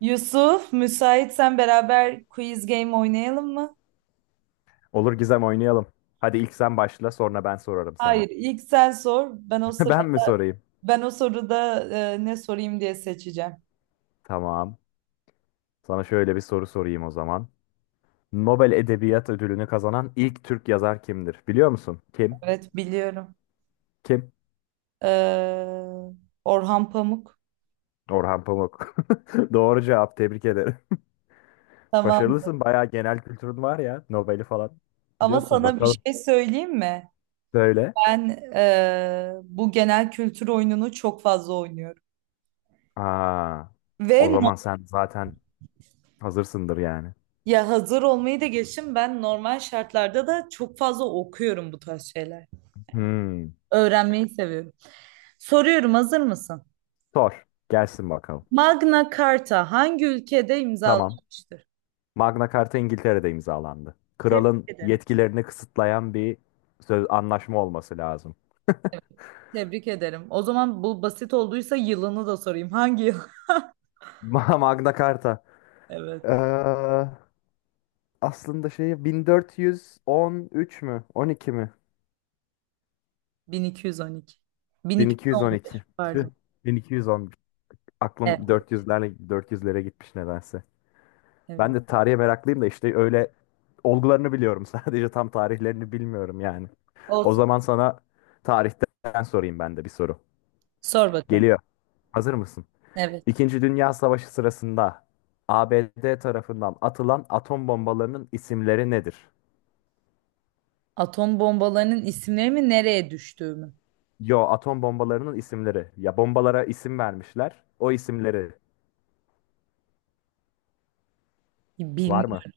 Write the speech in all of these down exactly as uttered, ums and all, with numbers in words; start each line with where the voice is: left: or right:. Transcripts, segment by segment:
right: Yusuf, müsaitsen beraber quiz game oynayalım mı?
left: Olur Gizem oynayalım. Hadi ilk sen başla sonra ben sorarım sana.
right: Hayır, ilk sen sor. Ben o sıra
left: Ben mi sorayım?
right: ben o soruda e, ne sorayım diye seçeceğim.
left: Tamam. Sana şöyle bir soru sorayım o zaman. Nobel Edebiyat Ödülünü kazanan ilk Türk yazar kimdir? Biliyor musun? Kim?
right: Evet, biliyorum.
left: Kim?
right: Ee, Orhan Pamuk.
left: Orhan Pamuk. Doğru cevap. Tebrik ederim.
right: Tamam.
left: Başarılısın. Bayağı genel kültürün var ya. Nobel'i falan.
right: Ama
left: Biliyorsun.
right: sana bir
left: Bakalım.
right: şey söyleyeyim mi?
left: Söyle.
right: Ben e, Bu genel kültür oyununu çok fazla oynuyorum.
left: Aa, o
right: Ve no-
left: zaman sen zaten hazırsındır yani.
right: Ya hazır olmayı da geçtim. Ben normal şartlarda da çok fazla okuyorum bu tarz şeyler.
left: Hmm.
right: Öğrenmeyi seviyorum. Soruyorum, hazır mısın?
left: Sor. Gelsin bakalım.
right: Magna Carta hangi ülkede
left: Tamam.
right: imzalanmıştır?
left: Magna Carta İngiltere'de imzalandı.
right: Tebrik
left: Kralın
right: ederim.
left: yetkilerini kısıtlayan bir söz anlaşma olması lazım.
right: Tebrik ederim. O zaman bu basit olduysa yılını da sorayım. Hangi yıl?
left: Ma- Magna Carta.
right: Evet.
left: Ee, aslında şey bin dört yüz on üç mü? on iki mi?
right: bin iki yüz on iki. bin iki yüz on beş
left: bin iki yüz on iki. Tüh,
right: pardon.
left: bin iki yüz on bir.
right: Evet,
left: Aklım dört yüzlerle dört yüzlere gitmiş nedense. Ben
right: evet.
left: de tarihe meraklıyım da işte öyle olgularını biliyorum sadece tam tarihlerini bilmiyorum yani. O
right: Olsun.
left: zaman sana tarihten sorayım ben de bir soru.
right: Sor bakalım.
left: Geliyor. Hazır mısın?
right: Evet.
left: İkinci Dünya Savaşı sırasında A B D tarafından atılan atom bombalarının isimleri nedir?
right: Atom bombalarının isimleri mi nereye düştüğü mü?
left: Yo, atom bombalarının isimleri. Ya bombalara isim vermişler. O isimleri var mı?
right: Bilmiyorum.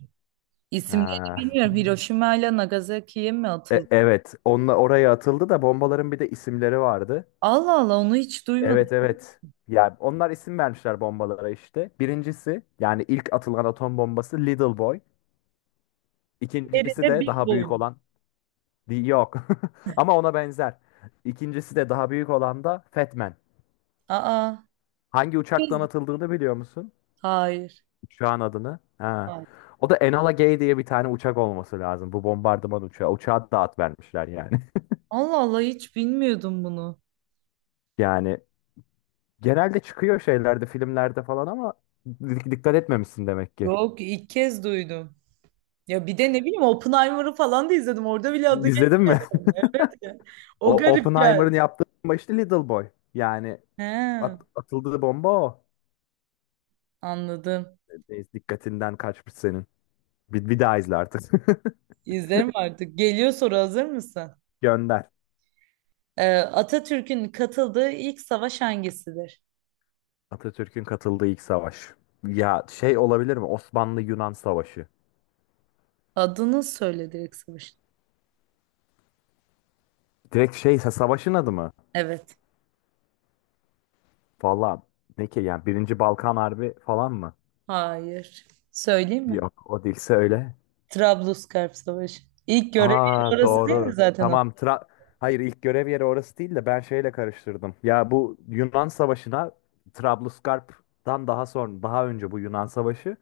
right: İsimlerini
left: Ha.
right: bilmiyorum. Hiroşima ile Nagasaki'ye mi
left: E-
right: atıldı?
left: evet, onunla oraya atıldı da bombaların bir de isimleri vardı.
right: Allah Allah onu hiç duymadım.
left: Evet, evet. Yani onlar isim vermişler bombalara işte. Birincisi yani ilk atılan atom bombası Little Boy.
right: Nerede
left: İkincisi de
right: Big
left: daha
right: Boy
left: büyük
right: mu?
left: olan Di- Yok. Ama ona benzer. İkincisi de daha büyük olan da Fat Man.
right: Aa.
left: Hangi uçaktan
right: Biz-
left: atıldığını biliyor musun?
right: Hayır.
left: Uçağın adını. Ha.
right: Hayır.
left: O da Enola Gay diye bir tane uçak olması lazım. Bu bombardıman uçağı. Uçağa da at vermişler yani.
right: Allah Allah hiç bilmiyordum bunu.
left: Yani genelde çıkıyor şeylerde, filmlerde falan ama di- dikkat etmemişsin demek ki.
right: Yok, ilk kez duydum. Ya bir de ne bileyim Oppenheimer'ı falan da izledim. Orada bile adı
left: İzledin mi?
right: geçmedi. Evet ya. O
left: O
right: garip geldi.
left: Oppenheimer'ın yaptığı bomba işte Little Boy. Yani
right: He,
left: at- atıldığı bomba o.
right: anladım.
left: Neyse, dikkatinden kaçmış senin. Bir, bir daha izle artık.
right: İzlerim artık. Geliyor soru, hazır mısın?
left: Gönder.
right: Ee, Atatürk'ün katıldığı ilk savaş hangisidir?
left: Atatürk'ün katıldığı ilk savaş. Ya şey olabilir mi? Osmanlı-Yunan Savaşı.
right: Adını söyle direkt savaşın.
left: Direkt şey sa- savaşın adı mı?
right: Evet.
left: Valla ne ki yani Birinci Balkan Harbi falan mı?
right: Hayır. Söyleyeyim mi?
left: Yok o değilse öyle.
right: Trablusgarp Savaşı. İlk görevi
left: Aa
right: orası değil mi
left: doğru.
right: zaten? O?
left: Tamam. Tra Hayır, ilk görev yeri orası değil de ben şeyle karıştırdım. Ya bu Yunan Savaşı'na Trablusgarp'tan daha sonra daha önce bu Yunan Savaşı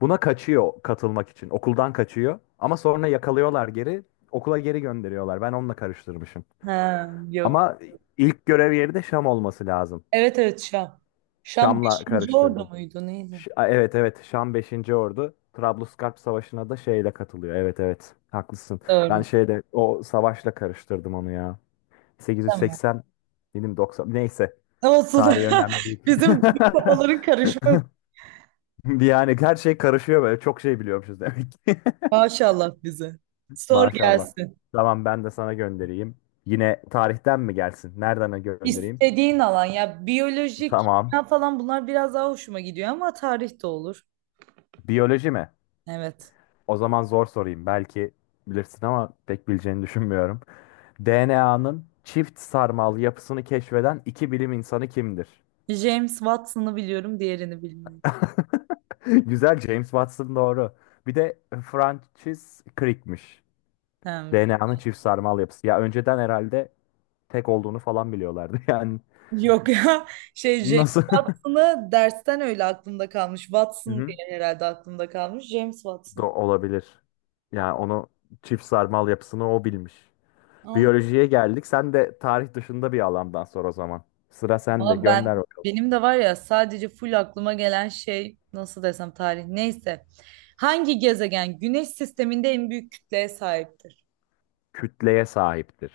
left: buna kaçıyor katılmak için. Okuldan kaçıyor ama sonra yakalıyorlar geri okula geri gönderiyorlar. Ben onunla karıştırmışım.
right: Ha, yok.
left: Ama ilk görev yeri de Şam olması lazım.
right: Evet evet, Şam. Şam
left: Şam'la
right: beşinci Ordu
left: karıştırdım.
right: muydu neydi?
left: Ş- a, evet, evet, Şam beşinci Ordu. Trablusgarp Savaşı'na da şeyle katılıyor. Evet, evet, haklısın. Ben
right: Doğru.
left: şeyde o savaşla karıştırdım onu ya.
right: Tamam.
left: sekiz yüz seksen benim doksan, neyse
right: Olsun.
left: tarihi önemli değil.
right: Bizim, bizim kafaların karışma,
left: Yani her şey karışıyor böyle çok şey biliyormuşuz demek ki.
right: maşallah bize. Sor
left: Maşallah.
right: gelsin.
left: Tamam ben de sana göndereyim. Yine tarihten mi gelsin? Nereden göndereyim?
right: İstediğin alan, ya biyolojik
left: Tamam.
right: ya falan bunlar biraz daha hoşuma gidiyor ama tarih de olur.
left: Biyoloji mi?
right: Evet.
left: O zaman zor sorayım. Belki bilirsin ama pek bileceğini düşünmüyorum. D N A'nın çift sarmal yapısını keşfeden iki bilim insanı kimdir?
right: James Watson'ı biliyorum, diğerini bilmiyorum.
left: Güzel, James Watson doğru. Bir de Francis Crick'miş.
right: Ha,
left: D N A'nın çift sarmal yapısı. Ya önceden herhalde tek olduğunu falan biliyorlardı. Yani
right: yok. Ya. Şey, James
left: nasıl?
right: Watson'ı dersten öyle aklımda kalmış.
left: Hı
right: Watson diye
left: hı.
right: herhalde aklımda kalmış. James
left: Do
right: Watson.
left: olabilir. Yani onu çift sarmal yapısını o bilmiş. Biyolojiye geldik. Sen de tarih dışında bir alandan sor o zaman. Sıra sende.
right: Ama
left: Gönder
right: ben, benim de var ya, sadece full aklıma gelen şey, nasıl desem, tarih, neyse. Hangi gezegen Güneş sisteminde en büyük kütleye sahiptir?
left: kütleye sahiptir.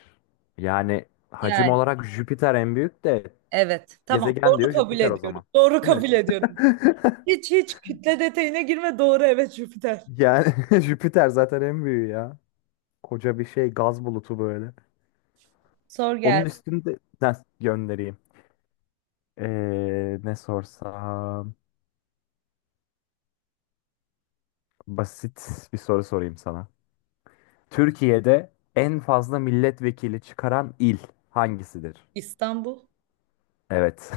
left: Yani hacim
right: Yani
left: olarak Jüpiter en büyük de
right: evet, tamam,
left: gezegen
right: doğru
left: diyor
right: kabul
left: Jüpiter o
right: ediyorum.
left: zaman.
right: Doğru
left: Değil mi?
right: kabul ediyorum. Hiç hiç kütle detayına girme, doğru, evet, Jüpiter.
left: Yani Jüpiter zaten en büyüğü ya. Koca bir şey gaz bulutu böyle.
right: Sor
left: Onun
right: gelsin.
left: üstünde. Ha, göndereyim. Ee, ne sorsam? Basit bir soru sorayım sana. Türkiye'de en fazla milletvekili çıkaran il hangisidir?
right: İstanbul.
left: Evet.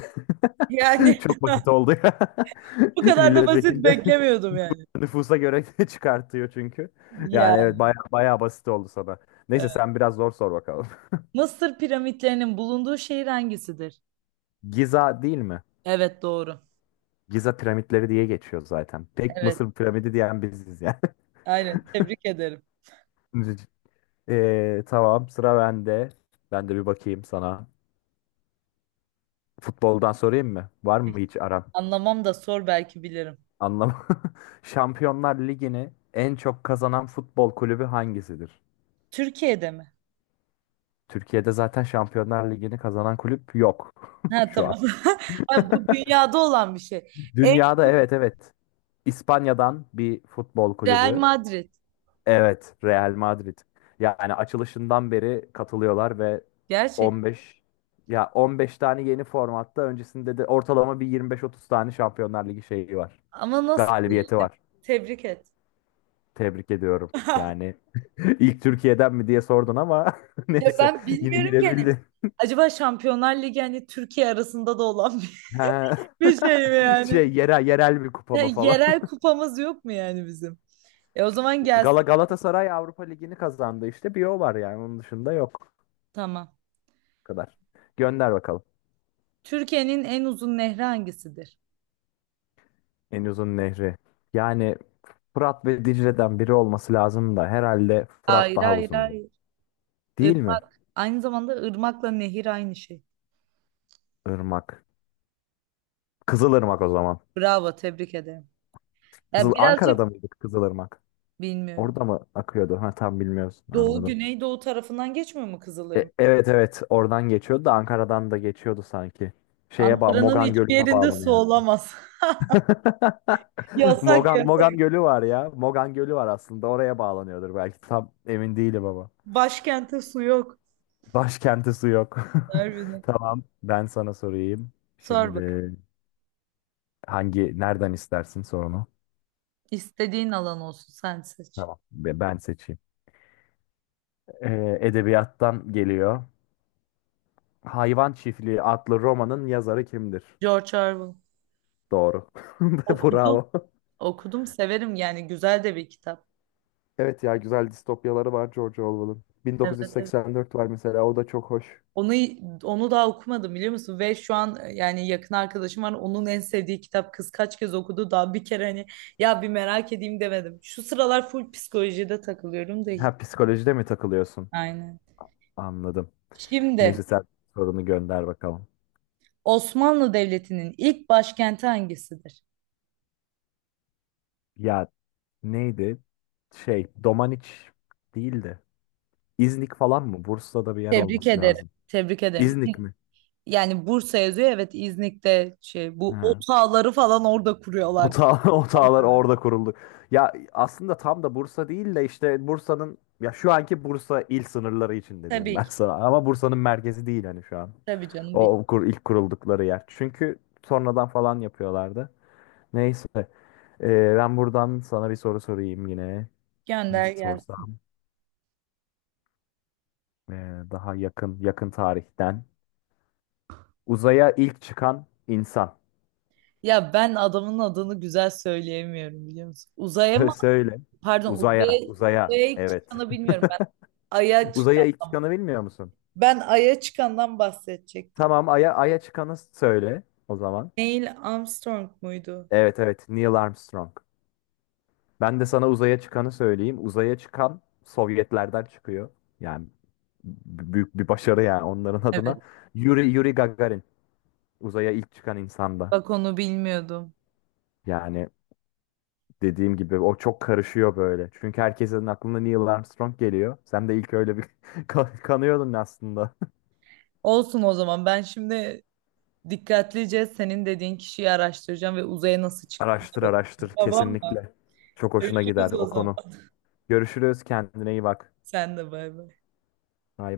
right: Yani
left: Çok basit oldu ya.
right: bu kadar da basit
left: Milletvekili de
right: beklemiyordum yani.
left: nüfusa göre çıkartıyor çünkü. Yani evet
right: Yani
left: baya baya basit oldu sana. Neyse
right: evet.
left: sen biraz zor sor bakalım.
right: Mısır piramitlerinin bulunduğu şehir hangisidir?
left: Giza değil mi?
right: Evet, doğru.
left: Giza piramitleri diye geçiyor zaten. Tek
right: Evet
left: Mısır piramidi diyen biziz yani.
right: aynen, tebrik ederim.
left: Ee, tamam sıra bende. Ben de bir bakayım sana. Futboldan sorayım mı? Var mı hiç aran?
right: Anlamam da sor, belki bilirim.
left: Anlam. Şampiyonlar Ligi'ni en çok kazanan futbol kulübü hangisidir?
right: Türkiye'de mi?
left: Türkiye'de zaten Şampiyonlar Ligi'ni kazanan kulüp yok
right: Ha
left: şu an.
right: tamam. Ha, bu dünyada olan bir şey. En
left: Dünyada, evet, evet. İspanya'dan bir futbol
right: Real
left: kulübü.
right: Madrid.
left: Evet, Real Madrid. Yani açılışından beri katılıyorlar ve
right: Gerçek.
left: on beş ya on beş tane yeni formatta öncesinde de ortalama bir yirmi beş otuz tane Şampiyonlar Ligi şeyi var.
right: Ama nasıl diyelim?
left: Galibiyeti var.
right: Tebrik et.
left: Tebrik ediyorum. Yani ilk Türkiye'den mi diye sordun ama
right: Ya
left: neyse
right: ben
left: yine
right: bilmiyorum ki hani.
left: girebildin.
right: Acaba Şampiyonlar Ligi hani Türkiye arasında da olan bir,
left: Ha.
right: bir şey mi yani?
left: Şey yerel yerel bir kupa
right: Ya,
left: mı falan.
right: yerel kupamız yok mu yani bizim? E o zaman gelsin.
left: Gala Galatasaray Avrupa Ligi'ni kazandı işte bir o var, yani onun dışında yok.
right: Tamam.
left: Bu kadar. Gönder bakalım.
right: Türkiye'nin en uzun nehri hangisidir?
left: En uzun nehri. Yani Fırat ve Dicle'den biri olması lazım da herhalde Fırat
right: Hayır
left: daha
right: hayır
left: uzundu.
right: hayır.
left: Değil mi?
right: Irmak. Aynı zamanda ırmakla nehir aynı şey.
left: Irmak. Kızılırmak o zaman.
right: Bravo, tebrik ederim. Ya
left: Kızıl
right: birazcık
left: Ankara'da mıydık Kızılırmak?
right: bilmiyorum.
left: Orada mı akıyordu? Ha, tam bilmiyoruz.
right: Doğu,
left: Anladım.
right: Güneydoğu tarafından geçmiyor mu Kızılırmak?
left: E, evet, evet, oradan geçiyordu da Ankara'dan da geçiyordu sanki. Şeye bağ
right: Ankara'nın
left: Mogan
right: hiçbir
left: Gölü'ne
right: yerinde su
left: bağlanıyor hatta.
right: olamaz. Yasak
left: Mogan
right: yasak.
left: Mogan Gölü var ya. Mogan Gölü var aslında. Oraya bağlanıyordur belki. Tam emin değilim ama.
right: Başkente su yok.
left: Başkenti su yok.
right: Harbiden.
left: Tamam, ben sana sorayım.
right: Sor
left: Şimdi
right: bakalım.
left: hangi nereden istersin sorunu?
right: İstediğin alan olsun, sen seç.
left: Tamam. Be- Ben seçeyim. Ee, edebiyattan geliyor. Hayvan Çiftliği adlı romanın yazarı kimdir?
right: George Orwell.
left: Doğru.
right: Okudum.
left: Bravo.
right: Okudum, severim yani, güzel de bir kitap.
left: Evet ya, güzel distopyaları var George Orwell'ın.
right: Evet, evet.
left: bin dokuz yüz seksen dört var mesela, o da çok hoş.
right: Onu onu daha okumadım, biliyor musun? Ve şu an e, Yani yakın arkadaşım var. Onun en sevdiği kitap, kız kaç kez okudu, daha bir kere hani ya bir merak edeyim demedim. Şu sıralar full psikolojide takılıyorum da hiç.
left: Ha, psikolojide mi takılıyorsun?
right: Aynen.
left: Anladım. Neyse
right: Şimdi
left: sen sorunu gönder bakalım.
right: Osmanlı Devleti'nin ilk başkenti hangisidir?
left: Ya neydi? Şey Domaniç değildi. İznik falan mı? Bursa'da bir yer
right: Tebrik
left: olması
right: ederim.
left: lazım.
right: Tebrik ederim. İz-
left: İznik mi?
right: Yani Bursa yazıyor. Evet, İznik'te şey bu
left: Ha.
right: otağları falan orada kuruyorlar.
left: Otağı, otağlar orada kuruldu. Ya aslında tam da Bursa değil de işte Bursa'nın ya şu anki Bursa il sınırları içinde diyeyim
right: Tabii
left: ben
right: ki.
left: sana. Ama Bursa'nın merkezi değil hani şu an.
right: Tabii canım. Bir
left: O kur, ilk kuruldukları yer. Çünkü sonradan falan yapıyorlardı. Neyse. Ee, ben buradan sana bir soru sorayım yine. Ne
right: gönder gelsin.
left: sorsam? Ee, daha yakın yakın tarihten. Uzaya ilk çıkan insan.
right: Ya ben adamın adını güzel söyleyemiyorum, biliyor musun? Uzaya
left: Sö-
right: mı?
left: Söyle.
right: Pardon
left: Uzaya,
right: uzaya,
left: uzaya.
right: uzaya ilk
left: Evet.
right: çıkanı bilmiyorum. Ben Ay'a
left: Uzaya ilk
right: çıkandan.
left: çıkanı bilmiyor musun?
right: Ben Ay'a çıkandan bahsedecektim.
left: Tamam, Ay'a Ay'a çıkanı söyle o zaman.
right: Neil Armstrong muydu?
left: Evet, evet. Neil Armstrong. Ben de sana uzaya çıkanı söyleyeyim. Uzaya çıkan Sovyetlerden çıkıyor. Yani b- büyük bir başarı yani onların
right: Evet.
left: adına. Yuri, Yuri Gagarin. Uzaya ilk çıkan insanda.
right: Bak onu bilmiyordum.
left: Yani dediğim gibi o çok karışıyor böyle. Çünkü herkesin aklına Neil Armstrong geliyor. Sen de ilk öyle bir kan- kanıyordun aslında.
right: Olsun o zaman. Ben şimdi dikkatlice senin dediğin kişiyi araştıracağım ve uzaya nasıl çıktığına
left: Araştır araştır
right: bakacağım. Tamam mı?
left: kesinlikle. Çok hoşuna gider
right: Görüşürüz o
left: o
right: zaman.
left: konu. Görüşürüz, kendine iyi bak.
right: Sen de bay bay.
left: Bye.